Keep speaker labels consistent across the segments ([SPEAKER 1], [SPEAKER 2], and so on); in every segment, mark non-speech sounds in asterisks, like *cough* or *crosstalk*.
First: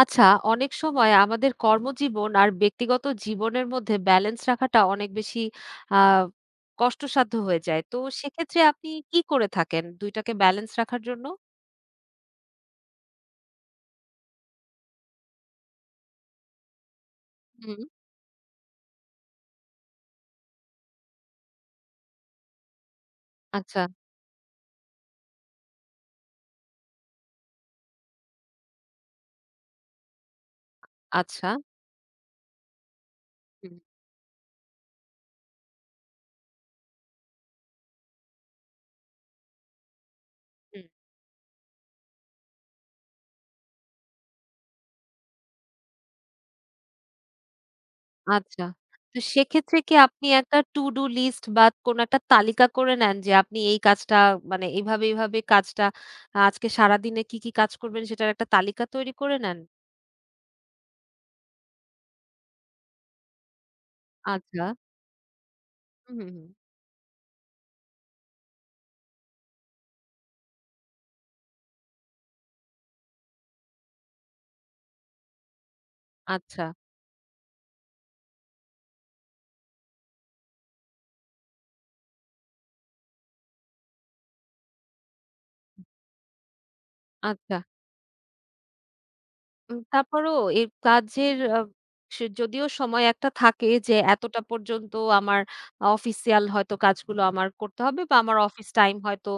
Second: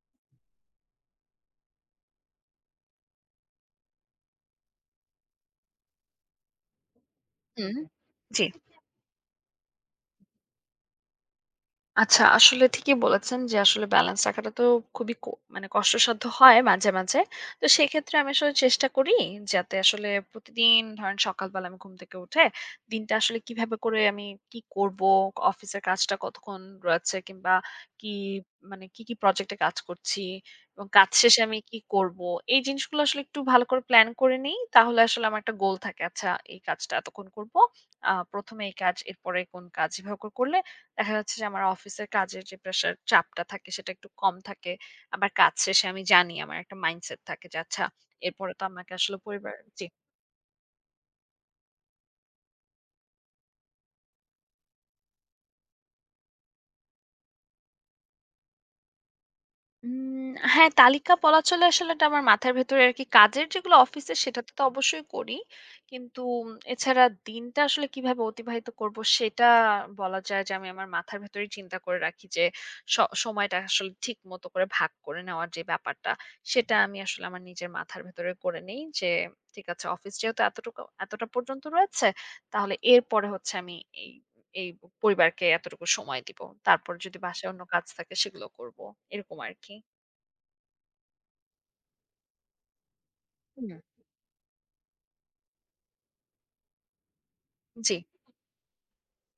[SPEAKER 1] আচ্ছা, অনেক সময় আমাদের কর্মজীবন আর ব্যক্তিগত জীবনের মধ্যে ব্যালেন্স রাখাটা অনেক বেশি আ কষ্টসাধ্য হয়ে
[SPEAKER 2] হুম,
[SPEAKER 1] যায়। তো
[SPEAKER 2] জি।
[SPEAKER 1] সেক্ষেত্রে আপনি কি করে থাকেন ২ টাকে ব্যালেন্স রাখার জন্য?
[SPEAKER 2] আচ্ছা আসলে ঠিকই বলেছেন যে আসলে ব্যালেন্স রাখাটা তো খুবই ক মানে কষ্টসাধ্য হয় মাঝে, মাঝে। তো
[SPEAKER 1] হুম,
[SPEAKER 2] সেক্ষেত্রে আমি আসলে চেষ্টা করি যাতে আসলে প্রতিদিন ধরেন সকালবেলা আমি ঘুম থেকে উঠে দিনটা আসলে কিভাবে
[SPEAKER 1] আচ্ছা,
[SPEAKER 2] করে আমি কি করব, অফিসের কাজটা কতক্ষণ রয়েছে কিংবা কি কি, কি প্রজেক্টে কাজ করছি এবং কাজ শেষে
[SPEAKER 1] আচ্ছা।
[SPEAKER 2] আমি কি করব। এই জিনিসগুলো আসলে একটু ভালো
[SPEAKER 1] হুম,
[SPEAKER 2] করে প্ল্যান করে নিই। তাহলে আসলে আমার একটা গোল থাকে। আচ্ছা, এই কাজটা এতক্ষণ করব। ১ম এ এই কাজ, এরপরে কোন কাজ এভাবে করে করলে
[SPEAKER 1] হুম,
[SPEAKER 2] দেখা যাচ্ছে যে আমার অফিসের কাজের যে প্রেশার চাপটা থাকে সেটা একটু কম থাকে। আবার কাজ শেষে আমি জানি আমার একটা মাইন্ডসেট থাকে যে আচ্ছা এরপরে
[SPEAKER 1] আচ্ছা।
[SPEAKER 2] তো আমাকে আসলে
[SPEAKER 1] তো
[SPEAKER 2] পরিবার
[SPEAKER 1] সেক্ষেত্রে
[SPEAKER 2] জি।
[SPEAKER 1] কি আপনি একটা to do list বা কোনো একটা তালিকা করে নেন যে আপনি এই কাজটা মানে এভাবে কাজটা আজকে সারাদিনে কি, কি কাজ করবেন সেটার একটা তালিকা তৈরি করে নেন?
[SPEAKER 2] হ্যাঁ, তালিকা বলা চলে আসলে এটা আমার মাথার ভেতরে আরকি কাজের যেগুলো অফিসের সেটাতে তো
[SPEAKER 1] আচ্ছা।
[SPEAKER 2] অবশ্যই করি।
[SPEAKER 1] হুম,
[SPEAKER 2] কিন্তু
[SPEAKER 1] হুম, হুম।
[SPEAKER 2] এছাড়া দিনটা আসলে কিভাবে অতিবাহিত করব সেটা বলা যায় যে আমি আমার মাথার ভেতরেই চিন্তা করে রাখি যে স সময়টা আসলে ঠিক মতো করে ভাগ করে নেওয়ার যে ব্যাপারটা
[SPEAKER 1] আচ্ছা,
[SPEAKER 2] সেটা আমি আসলে আমার নিজের মাথার ভেতরে করে নেই যে ঠিক আছে অফিস যেহেতু এতটুকু এতটা পর্যন্ত রয়েছে তাহলে এরপরে হচ্ছে আমি এই এই পরিবারকে এতটুকু সময় দিব। তারপর যদি বাসায়
[SPEAKER 1] আচ্ছা।
[SPEAKER 2] অন্য কাজ থাকে সেগুলো করব। এরকম আরকি।
[SPEAKER 1] তারপরও এর কাজের সে যদিও সময় একটা থাকে
[SPEAKER 2] হুম।
[SPEAKER 1] যে এতটা পর্যন্ত আমার অফিসিয়াল হয়তো কাজগুলো আমার করতে
[SPEAKER 2] জি,
[SPEAKER 1] হবে বা আমার অফিস টাইম হয়তো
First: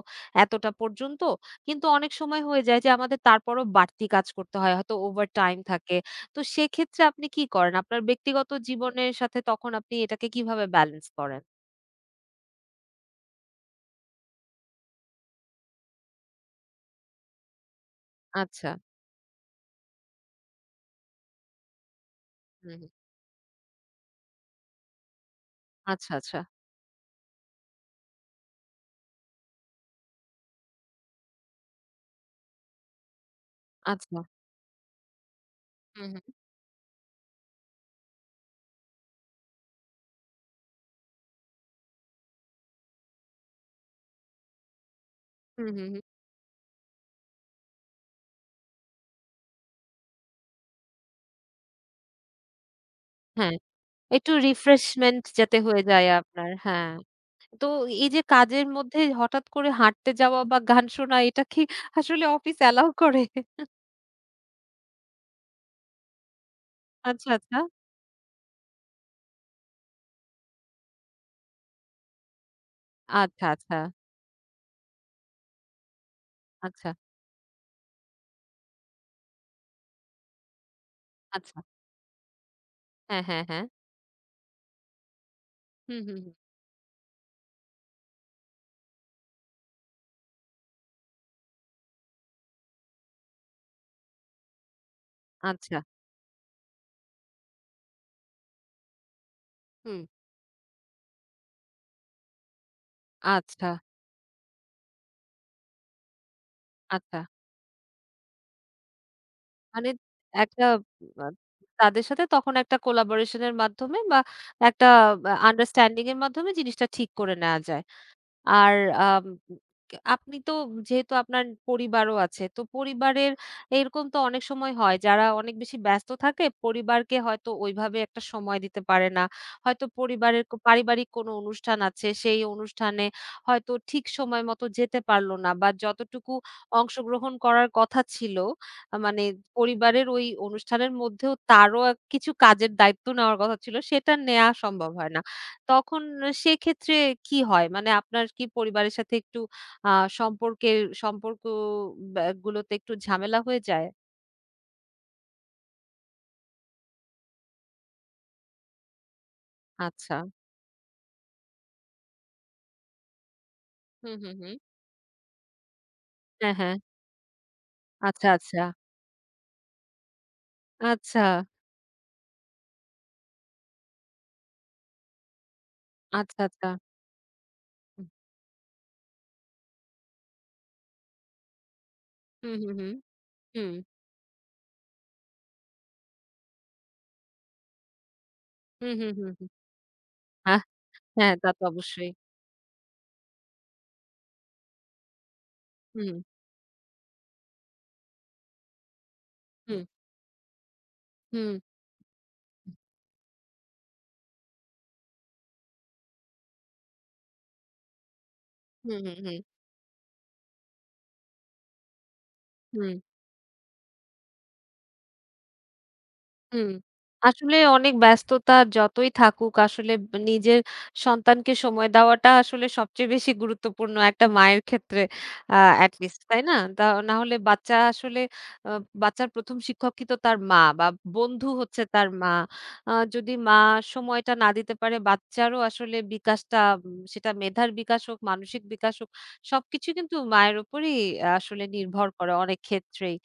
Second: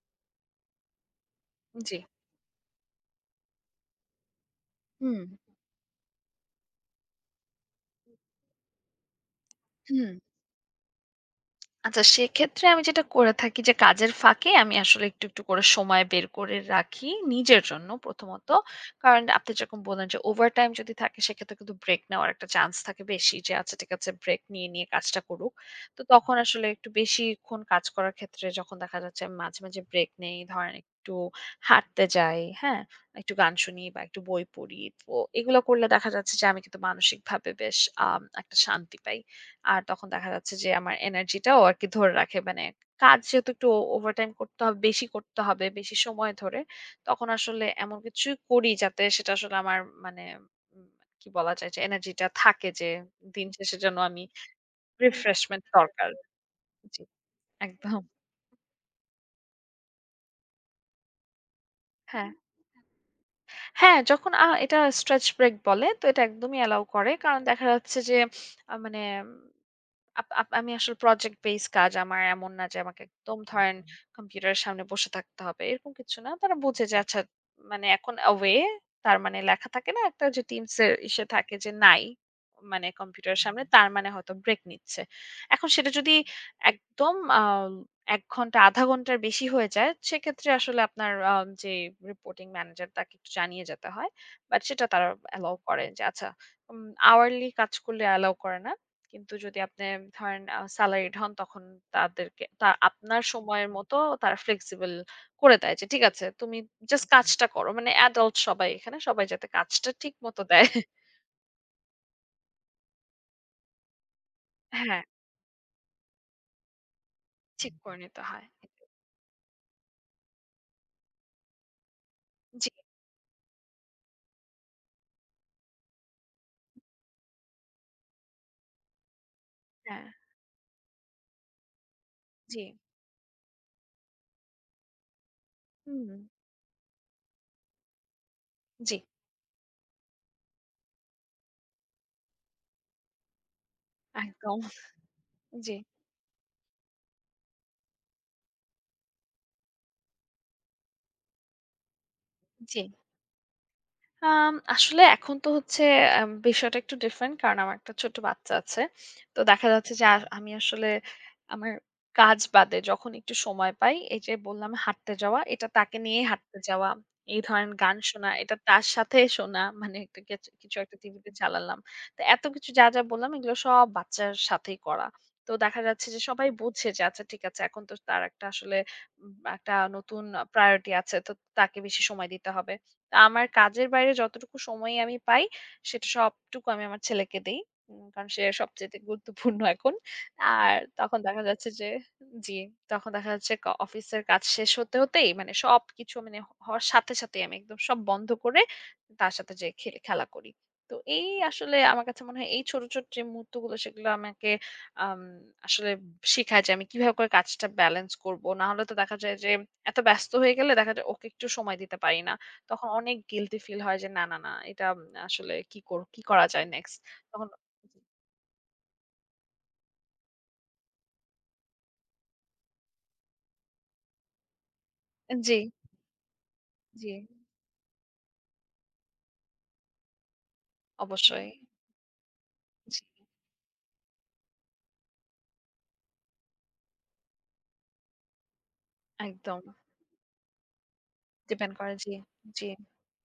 [SPEAKER 1] এতটা পর্যন্ত। কিন্তু
[SPEAKER 2] জি।
[SPEAKER 1] অনেক সময় হয়ে যায় যে আমাদের তারপরও বাড়তি কাজ করতে হয়। হয়তো
[SPEAKER 2] হুম,
[SPEAKER 1] ওভারটাইম থাকে। তো সেক্ষেত্রে আপনি কি করেন? আপনার ব্যক্তিগত জীবনের সাথে তখন আপনি
[SPEAKER 2] হুম।
[SPEAKER 1] এটাকে কিভাবে ব্যালেন্স করেন?
[SPEAKER 2] আচ্ছা, সেক্ষেত্রে আমি যেটা করে থাকি যে কাজের ফাঁকে আমি আসলে একটু, একটু করে সময় বের করে রাখি নিজের জন্য প্রথমত।
[SPEAKER 1] আচ্ছা।
[SPEAKER 2] কারণ আপনি যেরকম বললেন যে ওভারটাইম যদি থাকে সেক্ষেত্রে কিন্তু ব্রেক নেওয়ার একটা
[SPEAKER 1] হুম,
[SPEAKER 2] চান্স
[SPEAKER 1] হুম।
[SPEAKER 2] থাকে বেশি যে আচ্ছা ঠিক আছে ব্রেক নিয়ে, নিয়ে কাজটা করুক। তো
[SPEAKER 1] আচ্ছা,
[SPEAKER 2] তখন
[SPEAKER 1] আচ্ছা।
[SPEAKER 2] আসলে একটু বেশিক্ষণ কাজ করার ক্ষেত্রে যখন দেখা যাচ্ছে আমি মাঝে, মাঝে ব্রেক নেই, ধরেন একটু হাঁটতে যাই, হ্যাঁ? একটু গান শুনি বা
[SPEAKER 1] আচ্ছা।
[SPEAKER 2] একটু বই পড়ি। তো এগুলো করলে
[SPEAKER 1] হুম,
[SPEAKER 2] দেখা
[SPEAKER 1] হুম।
[SPEAKER 2] যাচ্ছে যে আমি কিন্তু মানসিকভাবে বেশ একটা শান্তি পাই। আর তখন দেখা যাচ্ছে যে আমার এনার্জিটাও আরকি ধরে রাখে। মানে কাজ যেহেতু একটু ওভারটাইম করতে হবে, বেশি করতে হবে,
[SPEAKER 1] হুম, হুম,
[SPEAKER 2] বেশি
[SPEAKER 1] হুম।
[SPEAKER 2] সময় ধরে। তখন আসলে এমন কিছু করি যাতে সেটা আসলে আমার মানে উম কি বলা যায় যে এনার্জিটা থাকে যে দিন
[SPEAKER 1] হ্যাঁ।
[SPEAKER 2] শেষে যেন আমি
[SPEAKER 1] একটু রিফ্রেশমেন্ট যাতে
[SPEAKER 2] রিফ্রেশমেন্ট
[SPEAKER 1] হয়ে যায়
[SPEAKER 2] দরকার।
[SPEAKER 1] আপনার। হ্যাঁ।
[SPEAKER 2] জি,
[SPEAKER 1] তো
[SPEAKER 2] একদম।
[SPEAKER 1] এই যে কাজের মধ্যে হঠাৎ করে হাঁটতে যাওয়া বা গান শোনা এটা কি আসলে
[SPEAKER 2] হ্যাঁ।
[SPEAKER 1] অফিস অ্যালাও করে?
[SPEAKER 2] হ্যাঁ, যখন এটা stretch break বলে। তো এটা একদমই allow করে।
[SPEAKER 1] আচ্ছা,
[SPEAKER 2] কারণ
[SPEAKER 1] আচ্ছা।
[SPEAKER 2] দেখা যাচ্ছে যে আ মানে উম, আপ আপ আমি আসলে project based কাজ। আমার এমন না যে আমাকে একদম
[SPEAKER 1] আচ্ছা, আচ্ছা,
[SPEAKER 2] ধরেন হুম। কম্পিউটারের সামনে বসে থাকতে হবে। এরকম কিছু না। তারা বোঝে
[SPEAKER 1] আচ্ছা,
[SPEAKER 2] যে আচ্ছা মানে এখন away তার মানে লেখা থাকে না একটা যে Teams এর ইসে থাকে
[SPEAKER 1] আচ্ছা।
[SPEAKER 2] যে নাই মানে
[SPEAKER 1] হ্যাঁ,
[SPEAKER 2] কম্পিউটারের
[SPEAKER 1] হ্যাঁ,
[SPEAKER 2] হুম, সামনে
[SPEAKER 1] হ্যাঁ।
[SPEAKER 2] হুম। তার মানে হয়তো ব্রেক নিচ্ছে। এখন সেটা
[SPEAKER 1] হুম,
[SPEAKER 2] যদি
[SPEAKER 1] হুম, হুম।
[SPEAKER 2] একদম ১ ঘন্টা, আধা ঘন্টার বেশি হয়ে যায়, সেক্ষেত্রে আসলে আপনার আ যে রিপোর্টিং ম্যানেজার তাকে একটু জানিয়ে যেতে হয়। বাট সেটা তারা অ্যালাও
[SPEAKER 1] আচ্ছা।
[SPEAKER 2] করে যে আচ্ছা উম আওয়ারলি কাজ করলে অ্যালাও করে না। কিন্তু যদি আপনি
[SPEAKER 1] হুম।
[SPEAKER 2] ধরেন স্যালারিড হন তখন তাদেরকে আপনার
[SPEAKER 1] আচ্ছা,
[SPEAKER 2] সময়ের মতো তারা ফ্লেক্সিবল করে দেয় যে ঠিক আছে তুমি জাস্ট
[SPEAKER 1] আচ্ছা।
[SPEAKER 2] কাজটা করো। মানে অ্যাডাল্ট সবাই এখানে সবাই যাতে
[SPEAKER 1] মানে
[SPEAKER 2] কাজটা ঠিক মতো
[SPEAKER 1] একটা
[SPEAKER 2] দেয়।
[SPEAKER 1] আ তাদের সাথে তখন একটা কোলাবোরেশন এর মাধ্যমে বা একটা
[SPEAKER 2] হ্যাঁ,
[SPEAKER 1] আন্ডারস্ট্যান্ডিং এর মাধ্যমে জিনিসটা ঠিক করে নেয়া
[SPEAKER 2] ঠিক
[SPEAKER 1] যায়।
[SPEAKER 2] করে নিতে হয়।
[SPEAKER 1] আর আম আপনি তো যেহেতু আপনার পরিবারও আছে, তো
[SPEAKER 2] জি,
[SPEAKER 1] পরিবারের এরকম তো অনেক সময় হয় যারা অনেক বেশি ব্যস্ত থাকে পরিবারকে হয়তো ওইভাবে একটা সময় দিতে পারে না। হয়তো
[SPEAKER 2] হ্যাঁ,
[SPEAKER 1] পরিবারের পারিবারিক কোনো অনুষ্ঠান আছে সেই
[SPEAKER 2] জি,
[SPEAKER 1] অনুষ্ঠানে হয়তো ঠিক সময় মতো যেতে পারল না বা
[SPEAKER 2] হুম,
[SPEAKER 1] যতটুকু অংশগ্রহণ করার কথা ছিল
[SPEAKER 2] জি,
[SPEAKER 1] মানে পরিবারের ওই অনুষ্ঠানের মধ্যেও তারও কিছু কাজের দায়িত্ব নেওয়ার কথা ছিল সেটা নেয়া
[SPEAKER 2] একদম।
[SPEAKER 1] সম্ভব হয় না।
[SPEAKER 2] জি,
[SPEAKER 1] তখন সেক্ষেত্রে কি হয়? মানে আপনার কি পরিবারের সাথে একটু আ সম্পর্কের সম্পর্ক গুলোতে
[SPEAKER 2] জি।
[SPEAKER 1] একটু ঝামেলা হয়ে যায়?
[SPEAKER 2] আসলে এখন তো হচ্ছে বিষয়টা একটু ডিফারেন্ট। কারণ আমার একটা ছোট বাচ্চা আছে। তো দেখা যাচ্ছে যে
[SPEAKER 1] আচ্ছা।
[SPEAKER 2] আমি আসলে আমার কাজ বাদে যখন একটু সময় পাই,
[SPEAKER 1] হুম,
[SPEAKER 2] এই যে
[SPEAKER 1] হুম, হুম।
[SPEAKER 2] বললাম হাঁটতে যাওয়া, এটা তাকে নিয়ে
[SPEAKER 1] হ্যাঁ,
[SPEAKER 2] হাঁটতে
[SPEAKER 1] হ্যাঁ।
[SPEAKER 2] যাওয়া। এই ধরেন গান
[SPEAKER 1] আচ্ছা,
[SPEAKER 2] শোনা, এটা
[SPEAKER 1] আচ্ছা।
[SPEAKER 2] তার সাথে শোনা। মানে একটা কিছু, কিছু একটা
[SPEAKER 1] আচ্ছা,
[SPEAKER 2] টিভিতে চালালাম। তো এত কিছু যা, যা বললাম এগুলো সব বাচ্চার সাথেই করা। তো দেখা যাচ্ছে যে
[SPEAKER 1] আচ্ছা,
[SPEAKER 2] সবাই
[SPEAKER 1] আচ্ছা।
[SPEAKER 2] বুঝছে যে আচ্ছা ঠিক আছে এখন তো তার একটা আসলে একটা নতুন প্রায়োরিটি আছে। তো তাকে বেশি সময় দিতে
[SPEAKER 1] হুম, হুম,
[SPEAKER 2] হবে।
[SPEAKER 1] হুম,
[SPEAKER 2] আমার
[SPEAKER 1] হুম।
[SPEAKER 2] কাজের বাইরে যতটুকু সময় আমি পাই, সেটা সবটুকু আমি আমার ছেলেকে দেই। কারণ সে
[SPEAKER 1] হুম,
[SPEAKER 2] সবচাইতে
[SPEAKER 1] হুম, হুম, হুম। হুম।
[SPEAKER 2] গুরুত্বপূর্ণ এখন।
[SPEAKER 1] আহ!
[SPEAKER 2] আর তখন
[SPEAKER 1] হ্যাঁ,
[SPEAKER 2] দেখা
[SPEAKER 1] তা তো
[SPEAKER 2] যাচ্ছে যে
[SPEAKER 1] অবশ্যই।
[SPEAKER 2] জি, তখন দেখা যাচ্ছে অফিসের কাজ শেষ হতে, হতেই মানে
[SPEAKER 1] হুম, হুম,
[SPEAKER 2] সবকিছু মানে হওয়ার সাথে, সাথেই আমি একদম সব বন্ধ করে তার সাথে যেয়ে
[SPEAKER 1] হুম,
[SPEAKER 2] খেলা করি। তো এই আসলে আমার কাছে মনে হয় এই ছোট, ছোট যে মুহূর্তগুলো সেগুলো আমাকে আম আসলে শিখায় যে আমি কিভাবে করে কাজটা ব্যালেন্স করব। না হলে
[SPEAKER 1] হুম,
[SPEAKER 2] তো দেখা
[SPEAKER 1] হুম,
[SPEAKER 2] যায়
[SPEAKER 1] হুম,
[SPEAKER 2] যে এত ব্যস্ত হয়ে গেলে দেখা যায় ওকে একটু সময় দিতে পারি না। তখন
[SPEAKER 1] হুম।
[SPEAKER 2] অনেক গিল্টি ফিল হয় যে না, না, না এটা আসলে কি করা যায়
[SPEAKER 1] হুম,
[SPEAKER 2] নেক্সট? তখন
[SPEAKER 1] আসলে অনেক ব্যস্ততা যতই থাকুক আসলে নিজের সন্তানকে সময় দেওয়াটা আসলে সবচেয়ে বেশি গুরুত্বপূর্ণ একটা মায়ের ক্ষেত্রে
[SPEAKER 2] জি,
[SPEAKER 1] আ এট লিস্ট, তাই না? তা
[SPEAKER 2] জি,
[SPEAKER 1] না হলে বাচ্চা আসলে আ বাচ্চার ১ম শিক্ষকই তো তার মা বা বন্ধু
[SPEAKER 2] অবশ্যই।
[SPEAKER 1] হচ্ছে তার মা।
[SPEAKER 2] জি,
[SPEAKER 1] যদি মা সময়টা না দিতে পারে বাচ্চারও আসলে বিকাশটা সেটা মেধার বিকাশ হোক, মানসিক বিকাশ হোক
[SPEAKER 2] একদম
[SPEAKER 1] সবকিছু কিন্তু মায়ের উপরেই আসলে
[SPEAKER 2] ডিপেন্ড করে।
[SPEAKER 1] নির্ভর
[SPEAKER 2] জি,
[SPEAKER 1] করে অনেক
[SPEAKER 2] জি।
[SPEAKER 1] ক্ষেত্রেই।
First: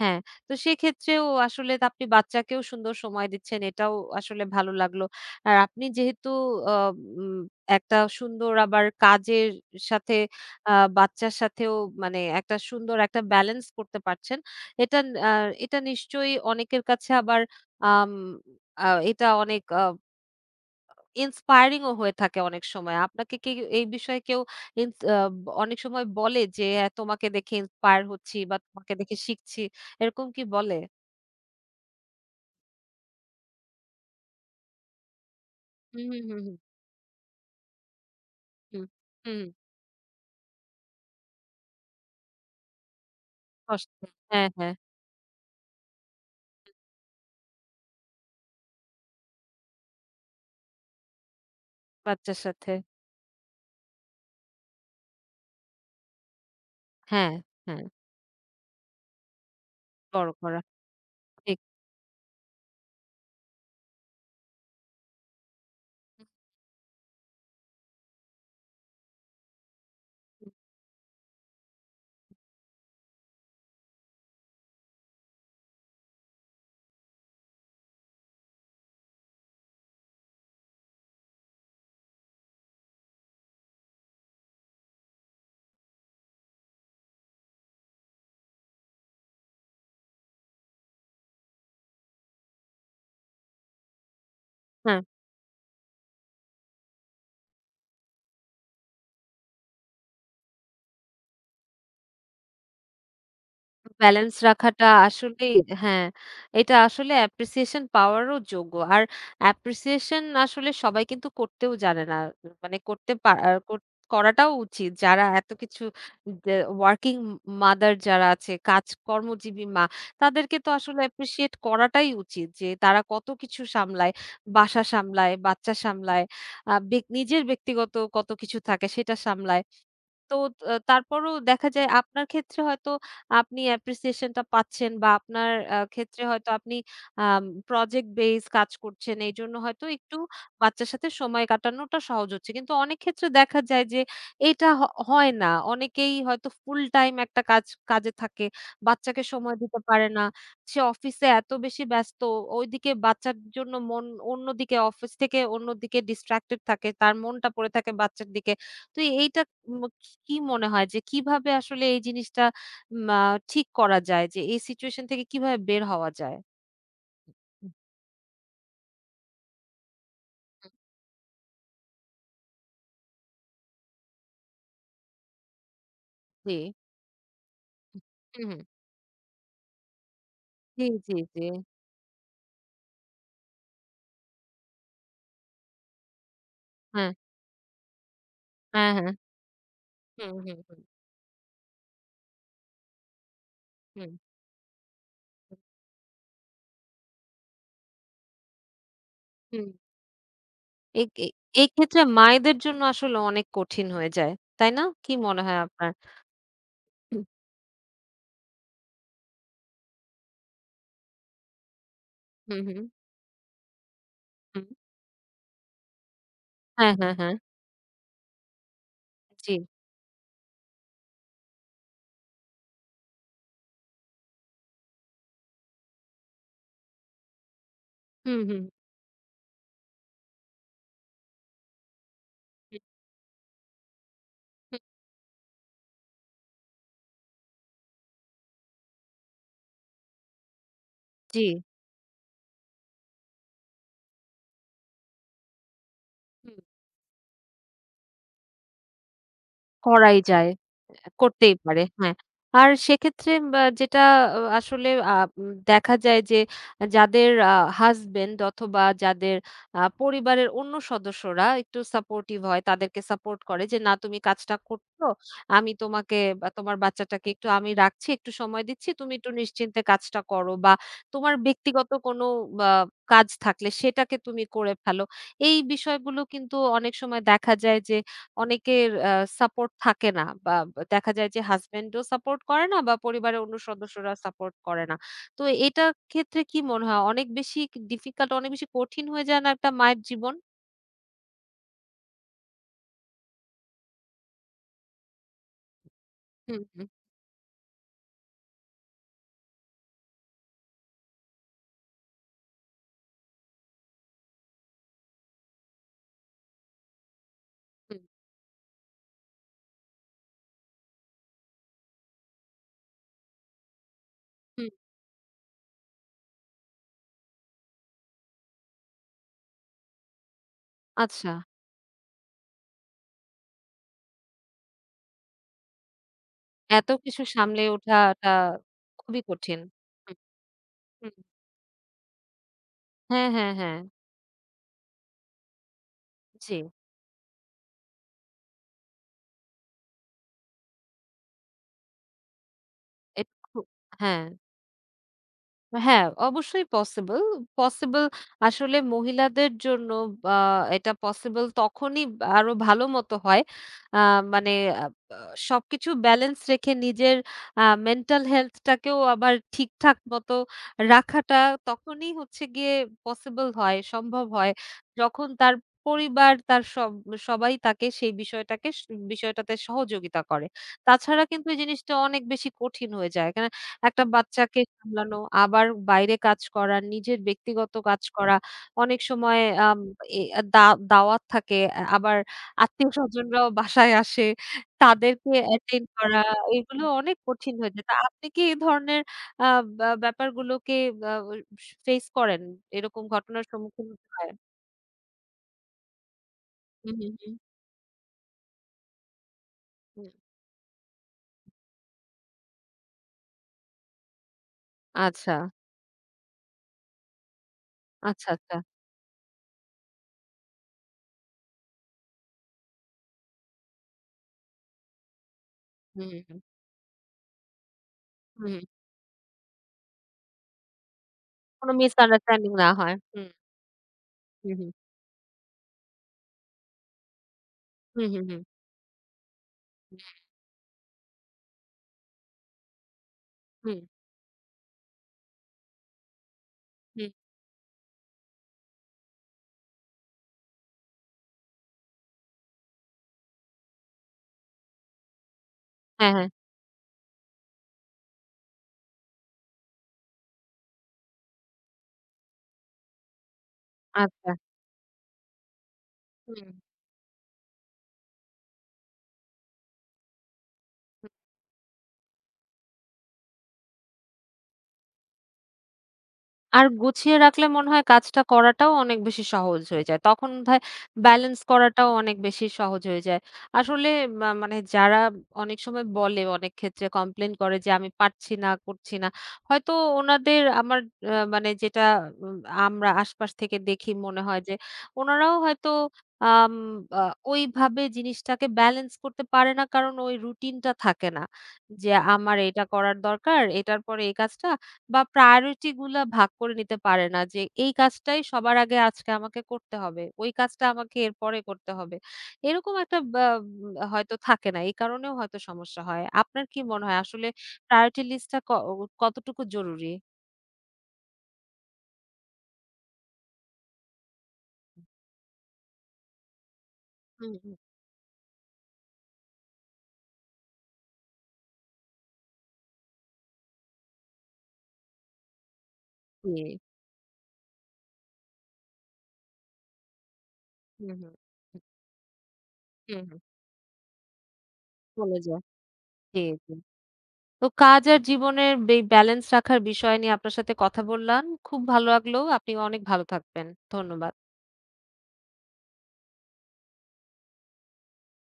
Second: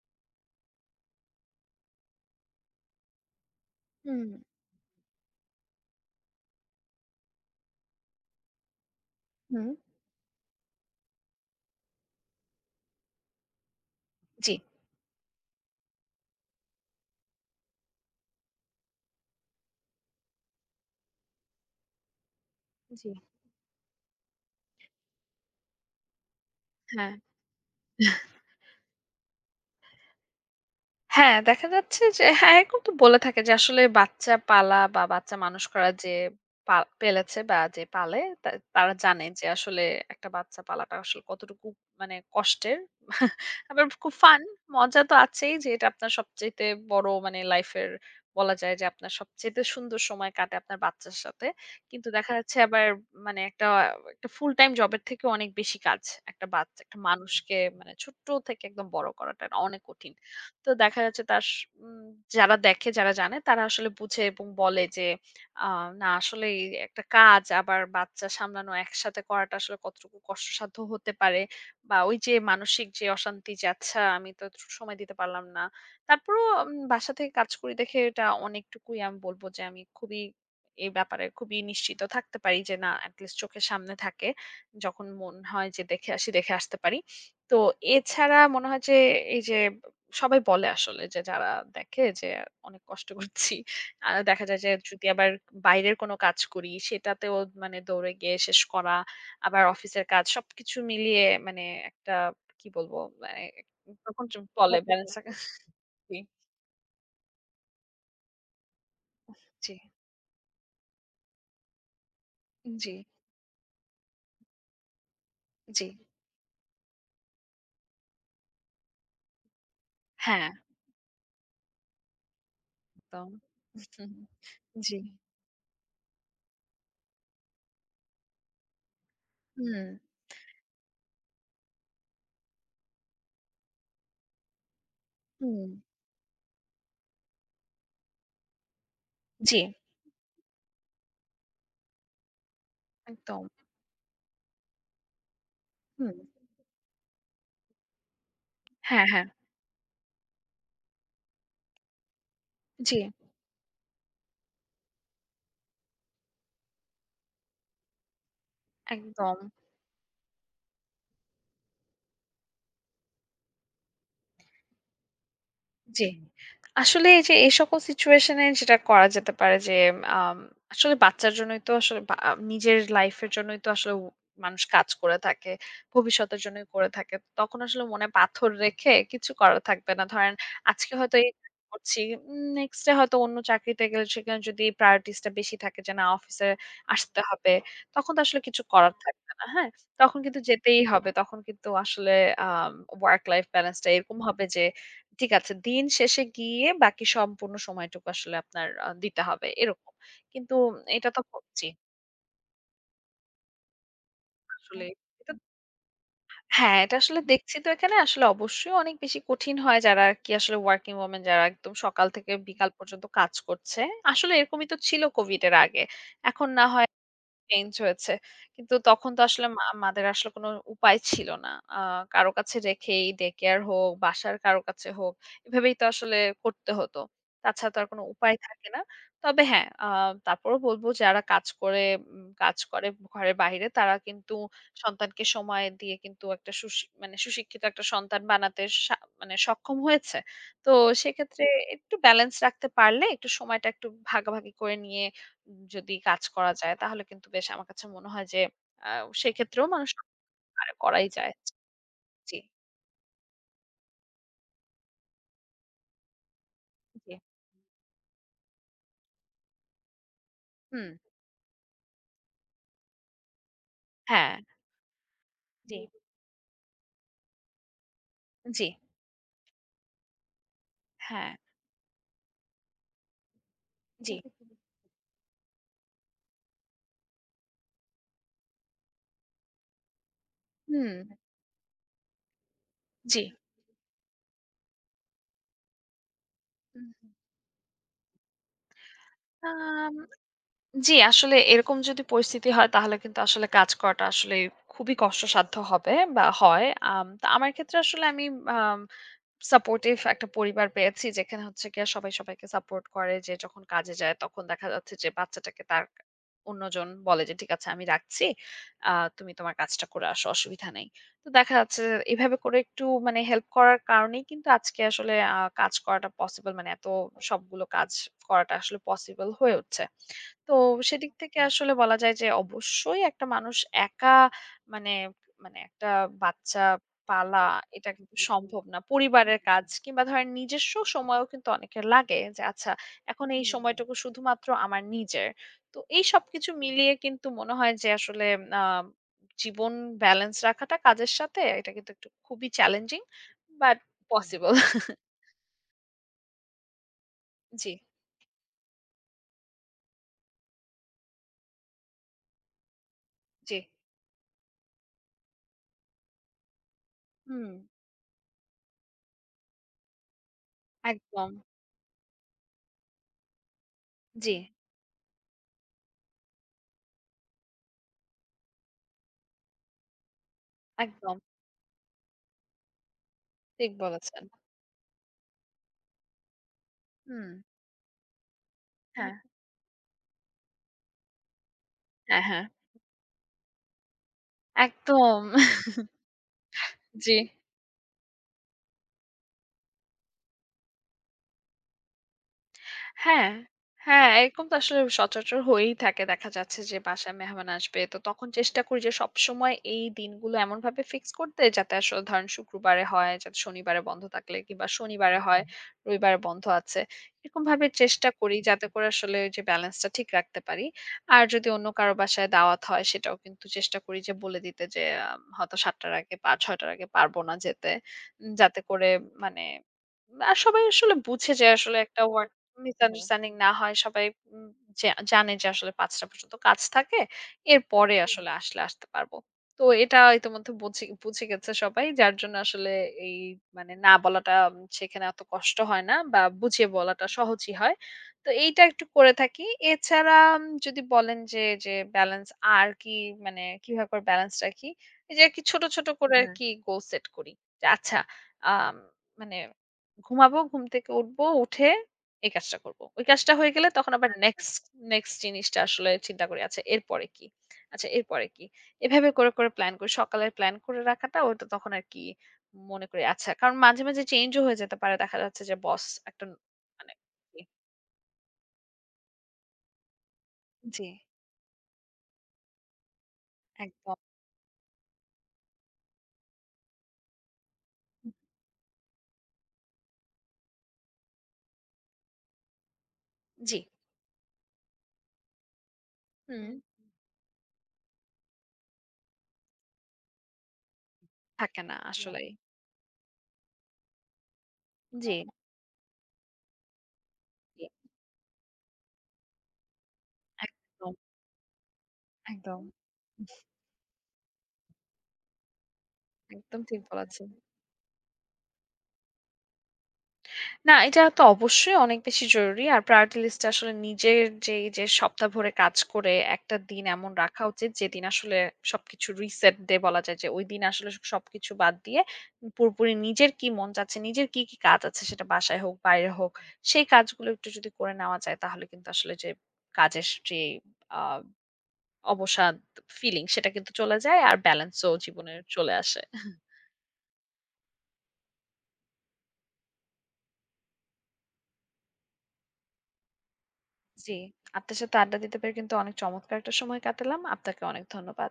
[SPEAKER 1] হ্যাঁ। তো সেক্ষেত্রেও আসলে আপনি বাচ্চাকেও সুন্দর সময় দিচ্ছেন এটাও
[SPEAKER 2] হুম,
[SPEAKER 1] আসলে ভালো লাগলো। আর আপনি যেহেতু আ উম একটা সুন্দর আবার কাজের
[SPEAKER 2] হুম।
[SPEAKER 1] সাথে আ বাচ্চার সাথেও মানে একটা সুন্দর একটা ব্যালেন্স করতে পারছেন।
[SPEAKER 2] জি,
[SPEAKER 1] এটা আ এটা নিশ্চয়ই অনেকের কাছে আবার আম আ এটা অনেক ইন্সপায়ারিং ও হয়ে থাকে অনেক সময়।
[SPEAKER 2] জি,
[SPEAKER 1] আপনাকে কি এই বিষয়ে কেউ ইন্স আ অনেক সময় বলে যে, হ্যাঁ,
[SPEAKER 2] হ্যাঁ।
[SPEAKER 1] "তোমাকে দেখে ইন্সপায়ার হচ্ছি" বা "তোমাকে দেখে শিখছি" এরকম কি বলে?
[SPEAKER 2] হ্যাঁ, দেখা যাচ্ছে যে হ্যাঁ, এরকম তো বলে থাকে যে আসলে বাচ্চা পালা বা বাচ্চা মানুষ করা
[SPEAKER 1] হুম,
[SPEAKER 2] যে
[SPEAKER 1] হুম, হুম, হুম,
[SPEAKER 2] পা পেলেছে বা যে পালে তা
[SPEAKER 1] হুম,
[SPEAKER 2] তারা জানে
[SPEAKER 1] হুম,
[SPEAKER 2] যে আসলে একটা বাচ্চা পালাটা আসলে কতটুকু মানে কষ্টের। আবার
[SPEAKER 1] কষ্ট।
[SPEAKER 2] খুব ফান,
[SPEAKER 1] হ্যাঁ, হ্যাঁ,
[SPEAKER 2] মজা তো আছেই যে এটা আপনার সবচাইতে বড় মানে লাইফের বলা যায় যে আপনার সবচাইতে সুন্দর সময় কাটে আপনার বাচ্চার সাথে। কিন্তু দেখা
[SPEAKER 1] বাচ্চার
[SPEAKER 2] যাচ্ছে
[SPEAKER 1] সাথে।
[SPEAKER 2] আবার মানে একটা একটা ফুল টাইম জবের থেকেও অনেক বেশি কাজ। একটা বাচ্চা একটা
[SPEAKER 1] হ্যাঁ,
[SPEAKER 2] মানুষকে
[SPEAKER 1] হ্যাঁ,
[SPEAKER 2] মানে ছোট্ট থেকে একদম বড় করাটা অনেক কঠিন।
[SPEAKER 1] বড় করা
[SPEAKER 2] তো দেখা যাচ্ছে তার স
[SPEAKER 1] ঠিক।
[SPEAKER 2] উম যারা দেখে, যারা জানে তারা আসলে বুঝে এবং বলে যে, আ না আসলেই একটা কাজ আবার বাচ্চা সামলানো একসাথে করাটা আসলে কতটুকু কষ্টসাধ্য হতে পারে। বা ওই যে মানসিক যে অশান্তি যে আচ্ছা আমি তো একটু সময় দিতে পারলাম না। তারপরেও বাসা থেকে কাজ করি দেখে এটা অনেকটুকুই আমি বলব যে আমি খুবই এই ব্যাপারে খুবই নিশ্চিত থাকতে পারি যে না এটলিস্ট চোখের সামনে থাকে। যখন মন হয় যে দেখে আসি, দেখে আসতে পারি। তো এছাড়া মনে হয় যে এই যে সবাই বলে আসলে যে যারা দেখে যে অনেক কষ্ট *laughs* করছি। দেখা যায় যে
[SPEAKER 1] হ্যাঁ।
[SPEAKER 2] যদি আবার বাইরের কোনো কাজ করি সেটাতেও মানে দৌড়ে গিয়ে শেষ করা। আবার অফিসের কাজ সবকিছু মিলিয়ে মানে একটা কি বলবো মানে তখন
[SPEAKER 1] ব্যালেন্স
[SPEAKER 2] বলে
[SPEAKER 1] রাখাটা
[SPEAKER 2] ব্যালেন্স রাখা
[SPEAKER 1] আসলেই
[SPEAKER 2] *laughs*
[SPEAKER 1] হ্যাঁ,
[SPEAKER 2] জি,
[SPEAKER 1] এটা আসলে অ্যাপ্রিসিয়েশন পাওয়ারও যোগ্য। আর
[SPEAKER 2] জি,
[SPEAKER 1] অ্যাপ্রিসিয়েশন আসলে সবাই কিন্তু করতেও জানে না। মানে
[SPEAKER 2] জি,
[SPEAKER 1] করতে পা আ কর করাটাও উচিত। যারা এত কিছু
[SPEAKER 2] জি।
[SPEAKER 1] যে ওয়ার্কিং মাদার যারা আছে, কাজ কর্মজীবী মা,
[SPEAKER 2] হ্যাঁ,
[SPEAKER 1] তাদেরকে তো আসলে অ্যাপ্রিশিয়েট করাটাই উচিত যে তারা কত
[SPEAKER 2] একদম।
[SPEAKER 1] কিছু
[SPEAKER 2] *laughs*
[SPEAKER 1] সামলায়।
[SPEAKER 2] হুম,
[SPEAKER 1] বাসা
[SPEAKER 2] জি।
[SPEAKER 1] সামলায়, বাচ্চা সামলায়, আ ব্যা নিজের ব্যক্তিগত কত কিছু থাকে সেটা সামলায়।
[SPEAKER 2] হুম,
[SPEAKER 1] তো তারপরও দেখা যায় আপনার ক্ষেত্রে হয়তো আপনি appreciation টা পাচ্ছেন বা আপনার
[SPEAKER 2] হুম।
[SPEAKER 1] ক্ষেত্রে হয়তো আপনি আম project based কাজ করছেন। এইজন্য
[SPEAKER 2] জি,
[SPEAKER 1] হয়তো একটু বাচ্চার সাথে সময় কাটানোটা সহজ হচ্ছে। কিন্তু অনেক ক্ষেত্রে
[SPEAKER 2] একদম।
[SPEAKER 1] দেখা যায় যে এটা হ হয় না।
[SPEAKER 2] হুম।
[SPEAKER 1] অনেকেই হয়তো ফুল টাইম একটা কাজে থাকে।
[SPEAKER 2] হ্যাঁ,
[SPEAKER 1] বাচ্চাকে
[SPEAKER 2] হ্যাঁ।
[SPEAKER 1] সময় দিতে পারে না। সে অফিসে এত বেশি ব্যস্ত, ওইদিকে
[SPEAKER 2] জি,
[SPEAKER 1] বাচ্চার জন্য মন অন্যদিকে অফিস থেকে অন্যদিকে distracted থাকে। তার মনটা পড়ে থাকে বাচ্চার দিকে। তো
[SPEAKER 2] একদম।
[SPEAKER 1] এইটা উম কি মনে হয় যে কিভাবে আসলে এই জিনিসটা উম আ ঠিক করা যায়? যে এই সিচুয়েশন থেকে কিভাবে বের
[SPEAKER 2] জি।
[SPEAKER 1] হওয়া যায়?
[SPEAKER 2] আসলে এই যে এই
[SPEAKER 1] হুম,
[SPEAKER 2] সকল সিচুয়েশন এ যেটা করা যেতে পারে যে আম আসলে বাচ্চার জন্যই তো আসলে বা নিজের লাইফ এর জন্যই তো আসলে মানুষ কাজ করে থাকে। ভবিষ্যতের
[SPEAKER 1] জি।
[SPEAKER 2] জন্যই করে থাকে। তখন আসলে মনে
[SPEAKER 1] হুম,
[SPEAKER 2] পাথর
[SPEAKER 1] হুম।
[SPEAKER 2] রেখে কিছু করা থাকবে না। ধরেন
[SPEAKER 1] জি,
[SPEAKER 2] আজকে
[SPEAKER 1] জি,
[SPEAKER 2] হয়তো এই
[SPEAKER 1] জি।
[SPEAKER 2] চাকরি করছি। নেক্সট ডে হয়তো অন্য চাকরিতে গেলে সেখানে যদি প্রায়োরিটিস টা বেশি থাকে যে না অফিসে
[SPEAKER 1] হ্যাঁ।
[SPEAKER 2] আসতে হবে, তখন তো আসলে কিছু
[SPEAKER 1] হ্যাঁ,
[SPEAKER 2] করার
[SPEAKER 1] হ্যাঁ।
[SPEAKER 2] থাকবে না। হ্যাঁ? তখন
[SPEAKER 1] হুম,
[SPEAKER 2] কিন্তু
[SPEAKER 1] হুম, হুম,
[SPEAKER 2] যেতেই হবে। তখন কিন্তু আসলে আম ওয়ার্ক লাইফ ব্যালেন্স টা
[SPEAKER 1] হুম,
[SPEAKER 2] এরকম হবে যে ঠিক আছে। দিন শেষে গিয়ে বাকি সম্পূর্ণ সময়টুকু আসলে আপনার দিতে হবে
[SPEAKER 1] হুম।
[SPEAKER 2] এরকম। কিন্তু
[SPEAKER 1] এ
[SPEAKER 2] এটা তো
[SPEAKER 1] এ
[SPEAKER 2] জি,
[SPEAKER 1] এই ক্ষেত্রে মায়েদের জন্য আসলে অনেক কঠিন হয়ে যায়। তাই না?
[SPEAKER 2] আসলে
[SPEAKER 1] কি
[SPEAKER 2] এটা
[SPEAKER 1] মনে হয় আপনার?
[SPEAKER 2] হ্যাঁ, এটা আসলে
[SPEAKER 1] হুম।
[SPEAKER 2] দেখছি তো এখানে আসলে অবশ্যই অনেক বেশি কঠিন হয় যারা আরকি আসলে ওয়ার্কিং ওমেন যারা একদম সকাল থেকে
[SPEAKER 1] হুম,
[SPEAKER 2] বিকাল
[SPEAKER 1] হুম,
[SPEAKER 2] পর্যন্ত কাজ করছে। আসলে
[SPEAKER 1] হুম।
[SPEAKER 2] এরকমই তো ছিল কোভিড এর আগে। এখন না হয়
[SPEAKER 1] হ্যাঁ, হ্যাঁ, হ্যাঁ।
[SPEAKER 2] চেঞ্জ হয়েছে। কিন্তু তখন তো আসলে
[SPEAKER 1] জি।
[SPEAKER 2] মাদের আসলে কোনো উপায় ছিল না। আ কারো কাছে রেখেই ডে কেয়ার হোক, বাসার কারো কাছে হোক, এভাবেই তো আসলে করতে হতো। তাছাড়া তো আর কোনো উপায়
[SPEAKER 1] হুম, হুম,
[SPEAKER 2] থাকে না। তবে হ্যাঁ, তারপরেও বলব যারা কাজ করে উম কাজ
[SPEAKER 1] হুম,
[SPEAKER 2] করে ঘরের বাইরে তারা কিন্তু
[SPEAKER 1] হুম।
[SPEAKER 2] সন্তানকে সময় দিয়ে কিন্তু একটা সুশিক্ষিত একটা সন্তান বানাতে সা মানে সক্ষম হয়েছে। তো সেক্ষেত্রে
[SPEAKER 1] জি।
[SPEAKER 2] একটু ব্যালেন্স রাখতে পারলে একটু সময়টা একটু ভাগাভাগি করে নিয়ে যদি কাজ করা
[SPEAKER 1] হুম।
[SPEAKER 2] যায় তাহলে কিন্তু বেশ আমার কাছে মনে হয় যে আ সেক্ষেত্রেও মানুষ
[SPEAKER 1] করাই যায়।
[SPEAKER 2] আরে করাই যায়।
[SPEAKER 1] করতেই পারে, হ্যাঁ।
[SPEAKER 2] জি,
[SPEAKER 1] আর সেক্ষেত্রে বা যেটা আসলে আ উম দেখা যায় যে
[SPEAKER 2] জি।
[SPEAKER 1] যাদের হাসব্যান্ড অথবা যাদের পরিবারের অন্য
[SPEAKER 2] হুম,
[SPEAKER 1] সদস্যরা একটু সাপোর্টিভ হয়, তাদেরকে সাপোর্ট করে যে, "না তুমি
[SPEAKER 2] হ্যাঁ,
[SPEAKER 1] কাজটা করছো, আমি
[SPEAKER 2] জি,
[SPEAKER 1] তোমাকে বা তোমার বাচ্চাটাকে একটু আমি রাখছি, একটু সময়
[SPEAKER 2] জি,
[SPEAKER 1] দিচ্ছি, তুমি একটু নিশ্চিন্তে কাজটা করো" বা
[SPEAKER 2] হ্যাঁ,
[SPEAKER 1] তোমার ব্যক্তিগত কোনো বা কাজ থাকলে
[SPEAKER 2] জি,
[SPEAKER 1] সেটাকে তুমি করে ফেলো। এই বিষয়গুলো কিন্তু অনেক সময় দেখা যায় যে অনেকের সাপোর্ট থাকে না বা
[SPEAKER 2] হুম,
[SPEAKER 1] দেখা যায় যে হাসব্যান্ডও সাপোর্ট করে না বা
[SPEAKER 2] জি।
[SPEAKER 1] পরিবারের অন্য সদস্যরা সাপোর্ট করে না। তো এটার ক্ষেত্রে কি মনে
[SPEAKER 2] হুম।
[SPEAKER 1] হয় অনেক বেশি ডিফিকাল্ট অনেক বেশি কঠিন হয়ে যায় না একটা
[SPEAKER 2] আম
[SPEAKER 1] মায়ের জীবন?
[SPEAKER 2] জি, আসলে এরকম যদি পরিস্থিতি হয় তাহলে কিন্তু আসলে কাজ করাটা আসলে খুবই কষ্টসাধ্য হবে বা
[SPEAKER 1] হুম,
[SPEAKER 2] হয়।
[SPEAKER 1] হুম,
[SPEAKER 2] তো আমার ক্ষেত্রে আসলে আমি আম সাপোর্টিভ একটা পরিবার পেয়েছি যেখানে হচ্ছে গিয়ে সবাই সবাইকে সাপোর্ট করে যে যখন কাজে যায় তখন দেখা যাচ্ছে যে বাচ্চাটাকে তার অন্যজন বলে যে ঠিক আছে আমি
[SPEAKER 1] হুম,
[SPEAKER 2] রাখছি আহ, তুমি তোমার কাজটা করে আসো অসুবিধা নেই তো দেখা যাচ্ছে যে এভাবে করে একটু মানে হেল্প করার কারণেই কিন্তু
[SPEAKER 1] হুম।
[SPEAKER 2] আজকে আসলে আহ, কাজ করাটা পসিবল মানে এত সবগুলো কাজ করাটা আসলে পসিবল হয়ে উঠছে তো সেদিক
[SPEAKER 1] আচ্ছা।
[SPEAKER 2] থেকে আসলে বলা যায় যে অবশ্যই একটা মানুষ একা মানে মানে একটা বাচ্চা
[SPEAKER 1] এত কিছু
[SPEAKER 2] পালা
[SPEAKER 1] সামলে
[SPEAKER 2] এটা কিন্তু
[SPEAKER 1] ওঠাটা
[SPEAKER 2] সম্ভব না।
[SPEAKER 1] খুবই
[SPEAKER 2] পরিবারের
[SPEAKER 1] কঠিন।
[SPEAKER 2] কাজ কিংবা
[SPEAKER 1] হুম,
[SPEAKER 2] ধরেন নিজস্ব
[SPEAKER 1] হুম।
[SPEAKER 2] সময়ও কিন্তু অনেকের লাগে যে আচ্ছা এখন
[SPEAKER 1] হ্যাঁ,
[SPEAKER 2] এই
[SPEAKER 1] হ্যাঁ, হ্যাঁ।
[SPEAKER 2] সময়টুকু শুধুমাত্র আমার নিজের। তো এই সবকিছু
[SPEAKER 1] জি।
[SPEAKER 2] মিলিয়ে কিন্তু মনে হয় যে আসলে আ জীবন ব্যালেন্স রাখাটা কাজের সাথে এটা কিন্তু একটু খুবই চ্যালেঞ্জিং
[SPEAKER 1] এটা খু
[SPEAKER 2] বাট
[SPEAKER 1] হ্যাঁ।
[SPEAKER 2] পসিবল। *laughs*
[SPEAKER 1] হ্যাঁ, অবশ্যই পসিবল।
[SPEAKER 2] জি,
[SPEAKER 1] পসিবল আসলে মহিলাদের জন্য আ এটা পসিবল তখনই আরো ভালো মতো হয়।
[SPEAKER 2] জি।
[SPEAKER 1] আ মানে আ আ সবকিছু ব্যালেন্স রেখে নিজের
[SPEAKER 2] হুম,
[SPEAKER 1] আ মেন্টাল হেলথ টাকেও আবার ঠিকঠাক মতো
[SPEAKER 2] একদম।
[SPEAKER 1] রাখাটা তখনই হচ্ছে গিয়ে পসিবল হয়, সম্ভব
[SPEAKER 2] জি,
[SPEAKER 1] হয়। যখন তার পরিবার, তার সবাই তাকে সেই বিষয়টাকে বিষয়টাতে সহযোগিতা করে।
[SPEAKER 2] একদম।
[SPEAKER 1] তাছাড়া কিন্তু এই জিনিসটা অনেক বেশি কঠিন হয়ে যায়।
[SPEAKER 2] ঠিক
[SPEAKER 1] একটা
[SPEAKER 2] বলেছেন।
[SPEAKER 1] বাচ্চাকে সামলানো, আবার বাইরে কাজ করা, নিজের
[SPEAKER 2] হুম,
[SPEAKER 1] ব্যক্তিগত কাজ করা। অনেক
[SPEAKER 2] হ্যাঁ,
[SPEAKER 1] সময় এ দা দাওয়াত থাকে। আবার
[SPEAKER 2] হ্যাঁ, হ্যাঁ।
[SPEAKER 1] আত্মীয়স্বজনরাও বাসায় আসে।
[SPEAKER 2] একদম।
[SPEAKER 1] তাদেরকে
[SPEAKER 2] *laughs*
[SPEAKER 1] অ্যাটেন্ড করা, এগুলো
[SPEAKER 2] জি।
[SPEAKER 1] অনেক কঠিন হয়ে যায়। তা আপনি কি এই ধরনের আ ব্যা ব্যাপারগুলোকে আ ফেস করেন? এরকম
[SPEAKER 2] হ্যাঁ,
[SPEAKER 1] ঘটনার সম্মুখীন হতে
[SPEAKER 2] হ্যাঁ,
[SPEAKER 1] হয়?
[SPEAKER 2] এরকম তো আসলে সচরাচর হয়েই থাকে। দেখা যাচ্ছে যে
[SPEAKER 1] হুম, হুম,
[SPEAKER 2] বাসায়
[SPEAKER 1] হুম,
[SPEAKER 2] মেহমান আসবে। তো তখন চেষ্টা করি যে সবসময় এই
[SPEAKER 1] হুম।
[SPEAKER 2] দিনগুলো এমনভাবে ফিক্স করতে যাতে আসলে ধরেন শুক্রবারে হয়, যাতে শনিবারে বন্ধ থাকলে কিংবা শনিবারে
[SPEAKER 1] আচ্ছা,
[SPEAKER 2] হয়, রবিবারে বন্ধ আছে। এরকমভাবে চেষ্টা
[SPEAKER 1] আচ্ছা,
[SPEAKER 2] করি
[SPEAKER 1] আচ্ছা।
[SPEAKER 2] যাতে করে আসলে ওই যে ব্যালেন্সটা ঠিক রাখতে পারি। আর যদি অন্য কারো বাসায় দাওয়াত হয় সেটাও কিন্তু চেষ্টা করি যে বলে দিতে যে হয়তো ৭ টার
[SPEAKER 1] হুম,
[SPEAKER 2] আগে বা
[SPEAKER 1] হুম,
[SPEAKER 2] ৬ টার আগে পারব না যেতে।
[SPEAKER 1] হুম,
[SPEAKER 2] যাতে
[SPEAKER 1] হুম।
[SPEAKER 2] করে মানে আর সবাই আসলে বুঝে যে
[SPEAKER 1] কোনো
[SPEAKER 2] আসলে একটা ওয়ার্ক
[SPEAKER 1] মিসআন্ডারস্ট্যান্ডিং
[SPEAKER 2] হুম।
[SPEAKER 1] না হয়। হুম,
[SPEAKER 2] মিসআন্ডারস্ট্যান্ডিং না হয় সবাই উম
[SPEAKER 1] হুম, হুম,
[SPEAKER 2] জা জানে যে আসলে ৫ টা পর্যন্ত কাজ থাকে। এরপরে হুম।
[SPEAKER 1] হুম, হুম,
[SPEAKER 2] আসলে
[SPEAKER 1] হুম,
[SPEAKER 2] আসলে আসতে পারবো। তো এটা
[SPEAKER 1] হুম,
[SPEAKER 2] ইতিমধ্যে বুঝে বুঝে গেছে সবাই। যার জন্য আসলে এই মানে
[SPEAKER 1] হুম,
[SPEAKER 2] না বলাটা সেখানে অত কষ্ট হয় না বা বুঝিয়ে বলাটা
[SPEAKER 1] হুম।
[SPEAKER 2] সহজই হয়। তো এইটা একটু করে থাকি। এছাড়া যদি বলেন যে, যে ব্যালেন্স আর কি মানে কিভাবে করে ব্যালেন্স রাখি? এই যে আরকি ছোট, ছোট
[SPEAKER 1] হ্যাঁ,
[SPEAKER 2] করে হ্যাঁ।
[SPEAKER 1] হ্যাঁ।
[SPEAKER 2] আরকি গোল সেট করি। যে আচ্ছা আম মানে ঘুমাবো, ঘুম থেকে উঠবো, উঠে এই কাজটা করব। ওই কাজটা হয়ে গেলে তখন আবার
[SPEAKER 1] আচ্ছা।
[SPEAKER 2] নেক্সট, নেক্সট জিনিসটা আসলে চিন্তা
[SPEAKER 1] হুম,
[SPEAKER 2] করি।
[SPEAKER 1] হুম।
[SPEAKER 2] আচ্ছা এরপরে কি? আচ্ছা এরপরে কি? এভাবে করে, করে প্লান করি। সকালের প্ল্যান করে রাখাটা ওটা তখন আর কি মনে করি আচ্ছা। কারণ মাঝে, মাঝে চেঞ্জও হয়ে যেতে পারে। দেখা যাচ্ছে যে একটা
[SPEAKER 1] আর
[SPEAKER 2] মানে
[SPEAKER 1] গুছিয়ে
[SPEAKER 2] জি,
[SPEAKER 1] রাখলে মনে হয় কাজটা করাটাও অনেক বেশি সহজ হয়ে যায়। তখন বোধহয়
[SPEAKER 2] জি,
[SPEAKER 1] ব্যালেন্স করাটাও অনেক বেশি সহজ হয়ে যায়। আসলে
[SPEAKER 2] একদম।
[SPEAKER 1] মানে যারা অনেক সময় বলে অনেক ক্ষেত্রে কমপ্লেইন করে যে, "আমি পারছি না, করছি না।" হয়তো ওনাদের আমার মানে যেটা উম আমরা আশপাশ থেকে
[SPEAKER 2] জি,
[SPEAKER 1] দেখি মনে হয় যে, ওনারাও হয়তো
[SPEAKER 2] হুম,
[SPEAKER 1] আম আ ওইভাবে জিনিসটাকে ব্যালেন্স করতে পারে না কারণ ওই রুটিনটা থাকে না।
[SPEAKER 2] থাকে না
[SPEAKER 1] যে
[SPEAKER 2] আসলেই।
[SPEAKER 1] আমার এটা করার দরকার, এটার পরে এই কাজটা। বা
[SPEAKER 2] জি,
[SPEAKER 1] প্রায়োরিটি গুলা ভাগ করে নিতে পারে না যে
[SPEAKER 2] জি,
[SPEAKER 1] এই কাজটাই সবার আগে আজকে আমাকে করতে হবে। ওই কাজটা
[SPEAKER 2] একদম,
[SPEAKER 1] আমাকে এরপরে করতে হবে।
[SPEAKER 2] একদম।
[SPEAKER 1] এরকম একটা বা হয়তো থাকে না। এই কারণেও হয়তো সমস্যা হয়। আপনার কি
[SPEAKER 2] একদম ঠিক
[SPEAKER 1] মনে হয় আসলে
[SPEAKER 2] বলেছেন।
[SPEAKER 1] প্রায়োরিটি লিস্টটা ক কতটুকু জরুরি?
[SPEAKER 2] না, এটা তো অবশ্যই অনেক বেশি জরুরি। আর প্রায়োরিটি লিস্টে আসলে নিজের যেই যে সপ্তাহ ভরে কাজ করে একটা দিন এমন
[SPEAKER 1] হুম,
[SPEAKER 2] রাখা
[SPEAKER 1] হুম।
[SPEAKER 2] উচিত যেদিন আসলে সবকিছু reset day বলা যায় যে ওইদিন আসলে সবকিছু বাদ দিয়ে পুরোপুরি নিজের কি মন চাচ্ছে, নিজের কি, কি কাজ আছে সেটা বাসায় হোক, বাইরে হোক,
[SPEAKER 1] জি,
[SPEAKER 2] সেই কাজগুলো একটু যদি করে নেওয়া যায় তাহলে কিন্তু আসলে যে কাজের যে
[SPEAKER 1] হুম,
[SPEAKER 2] আ
[SPEAKER 1] হুম।
[SPEAKER 2] অবসাদ
[SPEAKER 1] হুম, হুম।
[SPEAKER 2] ফিলিং সেটা কিন্তু চলে যায় আর ব্যালেন্সও
[SPEAKER 1] চলে
[SPEAKER 2] জীবনে
[SPEAKER 1] যায়।
[SPEAKER 2] চলে আসে।
[SPEAKER 1] জি, জি। তো কাজ আর জীবনের ব্যালেন্স রাখার বিষয় নিয়ে আপনার সাথে কথা বললাম। খুব ভালো লাগলো। আপনি অনেক ভালো থাকবেন।
[SPEAKER 2] জি,
[SPEAKER 1] ধন্যবাদ।
[SPEAKER 2] আপনার সাথে আড্ডা দিতে পেরে কিন্তু অনেক চমৎকার একটা সময় কাটালাম। আপনাকে অনেক ধন্যবাদ।